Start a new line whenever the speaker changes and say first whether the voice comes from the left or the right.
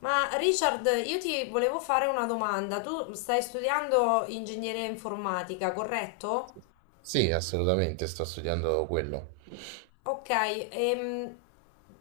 left: Ma Richard, io ti volevo fare una domanda. Tu stai studiando ingegneria informatica, corretto?
right: Sì, assolutamente, sto studiando quello.
left: Ok, ehm,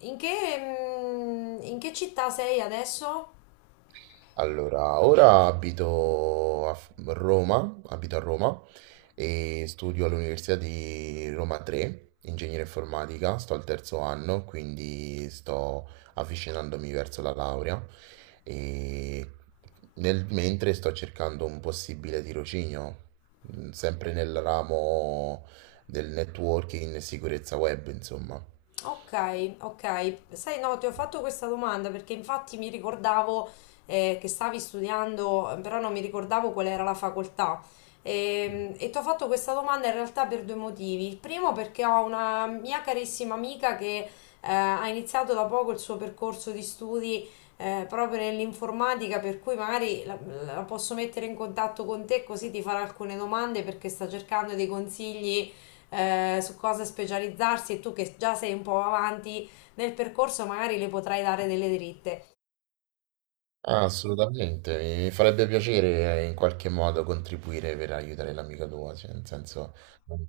left: in che città sei adesso?
right: Allora, ora abito a Roma e studio all'Università di Roma 3, ingegneria informatica, sto al terzo anno, quindi sto avvicinandomi verso la laurea e nel mentre sto cercando un possibile tirocinio, sempre nel ramo del networking e sicurezza web, insomma.
left: Ok, ok. Sai, no, ti ho fatto questa domanda perché infatti mi ricordavo che stavi studiando, però non mi ricordavo qual era la facoltà. E, ti ho fatto questa domanda in realtà per due motivi. Il primo perché ho una mia carissima amica che ha iniziato da poco il suo percorso di studi proprio nell'informatica, per cui magari la posso mettere in contatto con te così ti farà alcune domande perché sta cercando dei consigli su cosa specializzarsi e tu che già sei un po' avanti nel percorso magari le potrai dare delle dritte.
right: Ah, assolutamente, mi farebbe piacere, in qualche modo contribuire per aiutare l'amica tua, cioè nel senso... mm,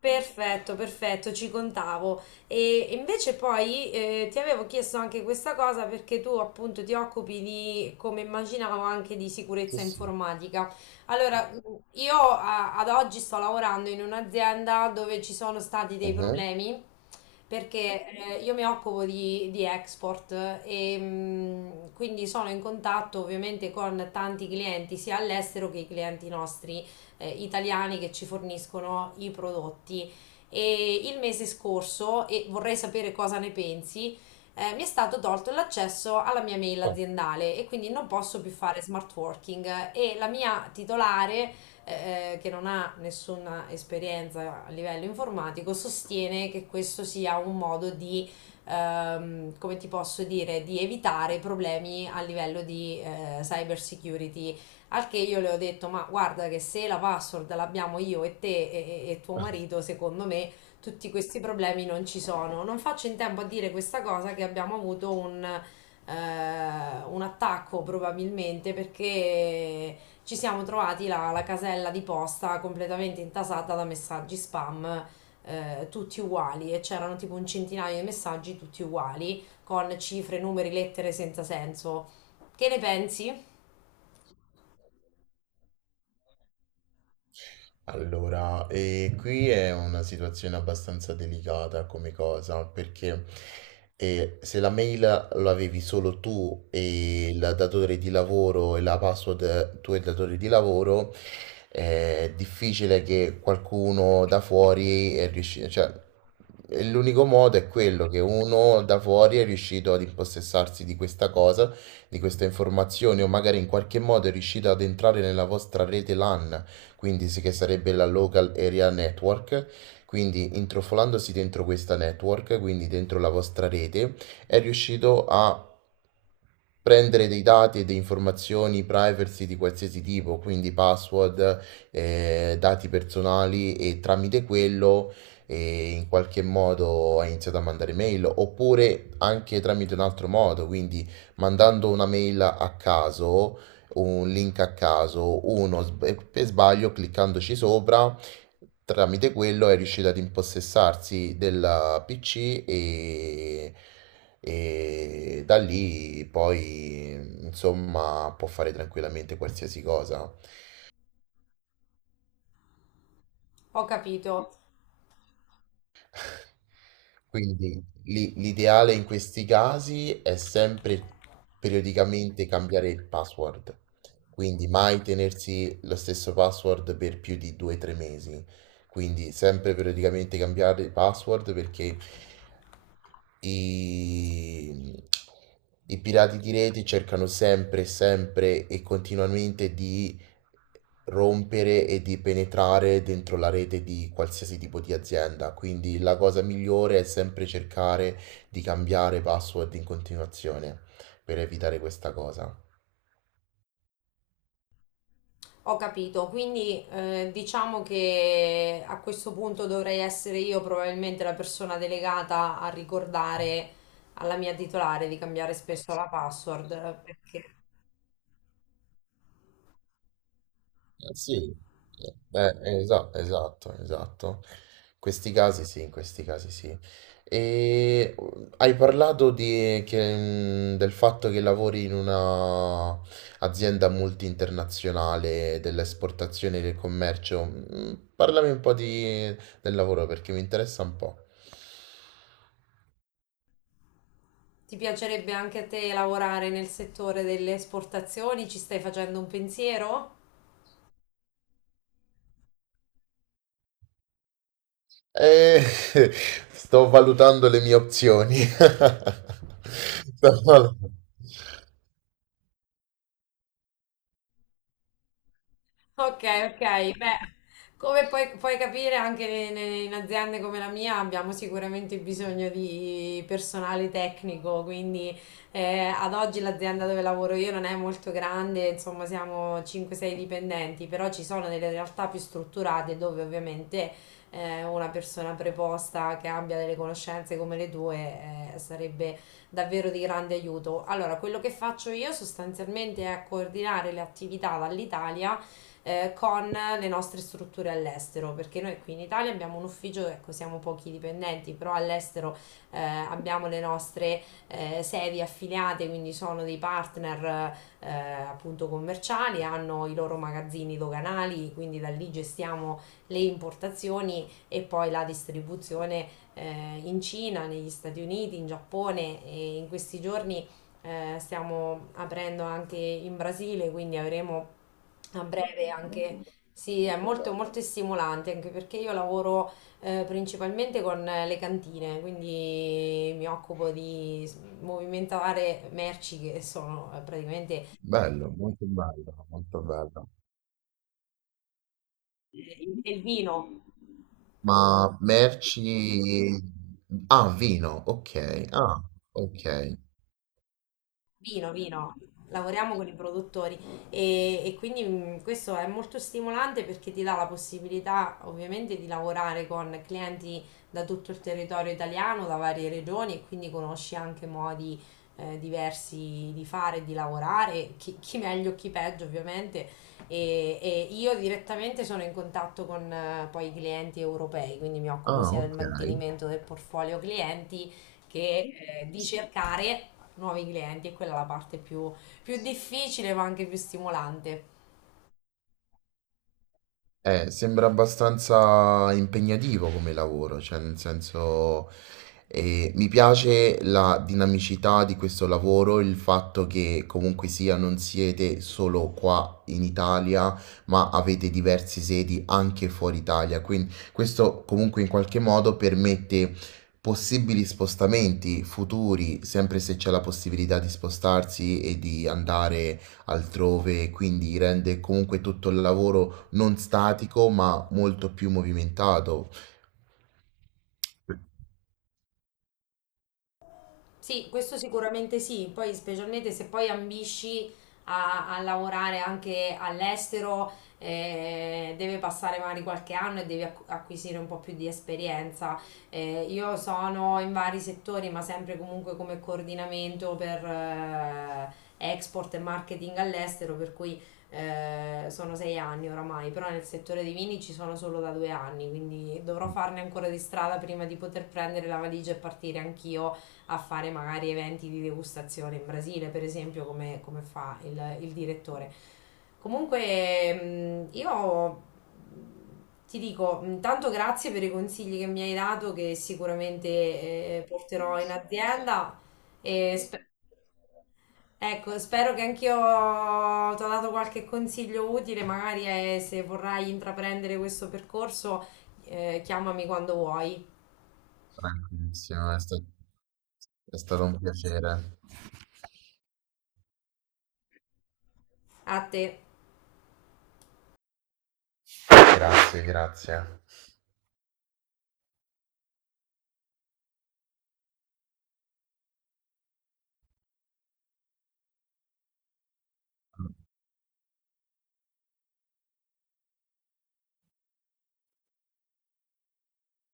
left: Perfetto, perfetto, ci contavo. E invece poi ti avevo chiesto anche questa cosa perché tu appunto ti occupi di, come immaginavo, anche di
right: Sì,
left: sicurezza
right: sì.
left: informatica. Allora, io ad oggi sto lavorando in un'azienda dove ci sono stati dei
right: Mhm.
left: problemi perché io mi occupo di export e quindi sono in contatto ovviamente con tanti clienti sia all'estero che i clienti nostri italiani che ci forniscono i prodotti. E il mese scorso, e vorrei sapere cosa ne pensi, mi è stato tolto l'accesso alla mia mail aziendale e quindi non posso più fare smart working e la mia titolare, che non ha nessuna esperienza a livello informatico, sostiene che questo sia un modo di, come ti posso dire, di evitare problemi a livello di cyber security al che io le ho detto, ma guarda che se la password l'abbiamo io e te e tuo marito, secondo me tutti questi problemi non ci sono. Non faccio in tempo a dire questa cosa che abbiamo avuto un attacco probabilmente perché ci siamo trovati la casella di posta completamente intasata da messaggi spam. Tutti uguali e c'erano tipo un centinaio di messaggi tutti uguali con cifre, numeri, lettere senza senso. Che ne pensi?
right: Allora, qui è una situazione abbastanza delicata come cosa, perché se la mail lo avevi solo tu e il datore di lavoro e la password tu e il datore di lavoro, è difficile che qualcuno da fuori è riuscito, cioè e l'unico modo è quello che uno da fuori è riuscito ad impossessarsi di questa cosa, di questa informazione o magari in qualche modo è riuscito ad entrare nella vostra rete LAN, quindi che sarebbe la Local Area Network. Quindi intrufolandosi dentro questa network, quindi dentro la vostra rete, è riuscito a prendere dei dati e delle informazioni privacy di qualsiasi tipo, quindi password, dati personali, e tramite quello in qualche modo ha iniziato a mandare mail oppure anche tramite un altro modo, quindi mandando una mail a caso, un link a caso, uno per sbaglio cliccandoci sopra, tramite quello è riuscito ad impossessarsi del PC e, e da lì poi insomma può fare tranquillamente qualsiasi cosa.
left: Ho capito.
right: Quindi l'ideale in questi casi è sempre periodicamente cambiare il password, quindi mai tenersi lo stesso password per più di 2-3 mesi, quindi sempre periodicamente cambiare il password perché i, i pirati di rete cercano sempre, sempre e continuamente di rompere e di penetrare dentro la rete di qualsiasi tipo di azienda. Quindi la cosa migliore è sempre cercare di cambiare password in continuazione per evitare questa cosa.
left: Ho capito, quindi diciamo che a questo punto dovrei essere io probabilmente la persona delegata a ricordare alla mia titolare di cambiare spesso la password, perché
right: Sì, beh, esatto, esatto. Questi casi sì, in questi casi sì. E hai parlato del fatto che lavori in una azienda multi-internazionale dell'esportazione e del commercio. Parlami un po' del lavoro perché mi interessa un po'.
left: ti piacerebbe anche a te lavorare nel settore delle esportazioni? Ci stai facendo un pensiero?
right: Eh, sto valutando le mie opzioni. Sto valut-
left: Ok, ok, beh, come puoi capire anche in aziende come la mia abbiamo sicuramente bisogno di personale tecnico, quindi ad oggi l'azienda dove lavoro io non è molto grande, insomma siamo 5-6 dipendenti, però ci sono delle realtà più strutturate dove ovviamente una persona preposta che abbia delle conoscenze come le tue sarebbe davvero di grande aiuto. Allora, quello che faccio io sostanzialmente è coordinare le attività dall'Italia con le nostre strutture all'estero, perché noi qui in Italia abbiamo un ufficio, ecco, siamo pochi dipendenti, però all'estero abbiamo le nostre sedi affiliate, quindi sono dei partner appunto commerciali, hanno i loro magazzini doganali, quindi da lì gestiamo le importazioni e poi la distribuzione in Cina, negli Stati Uniti, in Giappone e in questi giorni stiamo aprendo anche in Brasile, quindi avremo a breve anche, sì, è molto, molto stimolante anche perché io lavoro principalmente con le cantine, quindi mi occupo di movimentare merci che sono praticamente
right: Bello, molto bello, molto bello.
left: il vino.
right: Ma merci... Ah, vino, ok. Ah, ok.
left: Vino, vino, lavoriamo con i produttori e quindi questo è molto stimolante perché ti dà la possibilità ovviamente di lavorare con clienti da tutto il territorio italiano, da varie regioni e quindi conosci anche modi diversi di fare, e di lavorare, chi, chi meglio, chi peggio ovviamente e io direttamente sono in contatto con poi i clienti europei, quindi mi occupo
right: Ah,
left: sia del
right: ok.
left: mantenimento del portfolio clienti che di cercare nuovi clienti e quella è la parte più, più difficile ma anche più stimolante.
right: Sembra abbastanza impegnativo come lavoro, cioè nel senso mi piace la dinamicità di questo lavoro, il fatto che comunque sia non siete solo qua in Italia, ma avete diverse sedi anche fuori Italia, quindi questo comunque in qualche modo permette possibili spostamenti futuri, sempre se c'è la possibilità di spostarsi e di andare altrove, quindi rende comunque tutto il lavoro non statico, ma molto più movimentato.
left: Sì, questo sicuramente sì, poi specialmente se poi ambisci a lavorare anche all'estero, deve passare magari qualche anno e devi acquisire un po' più di esperienza. Io sono in vari settori, ma sempre comunque come coordinamento per export e marketing all'estero, per cui sono 6 anni oramai, però nel settore dei vini ci sono solo da 2 anni, quindi dovrò farne ancora di strada prima di poter prendere la valigia e partire anch'io a fare magari eventi di degustazione in Brasile, per esempio, come fa il direttore. Comunque, io ti dico, intanto grazie per i consigli che mi hai dato, che sicuramente porterò in azienda. E ecco, spero che anch'io ti ho dato qualche consiglio utile, magari se vorrai intraprendere questo percorso, chiamami quando vuoi.
right: Bravissima, è stato un piacere.
left: A te.
right: Grazie, grazie.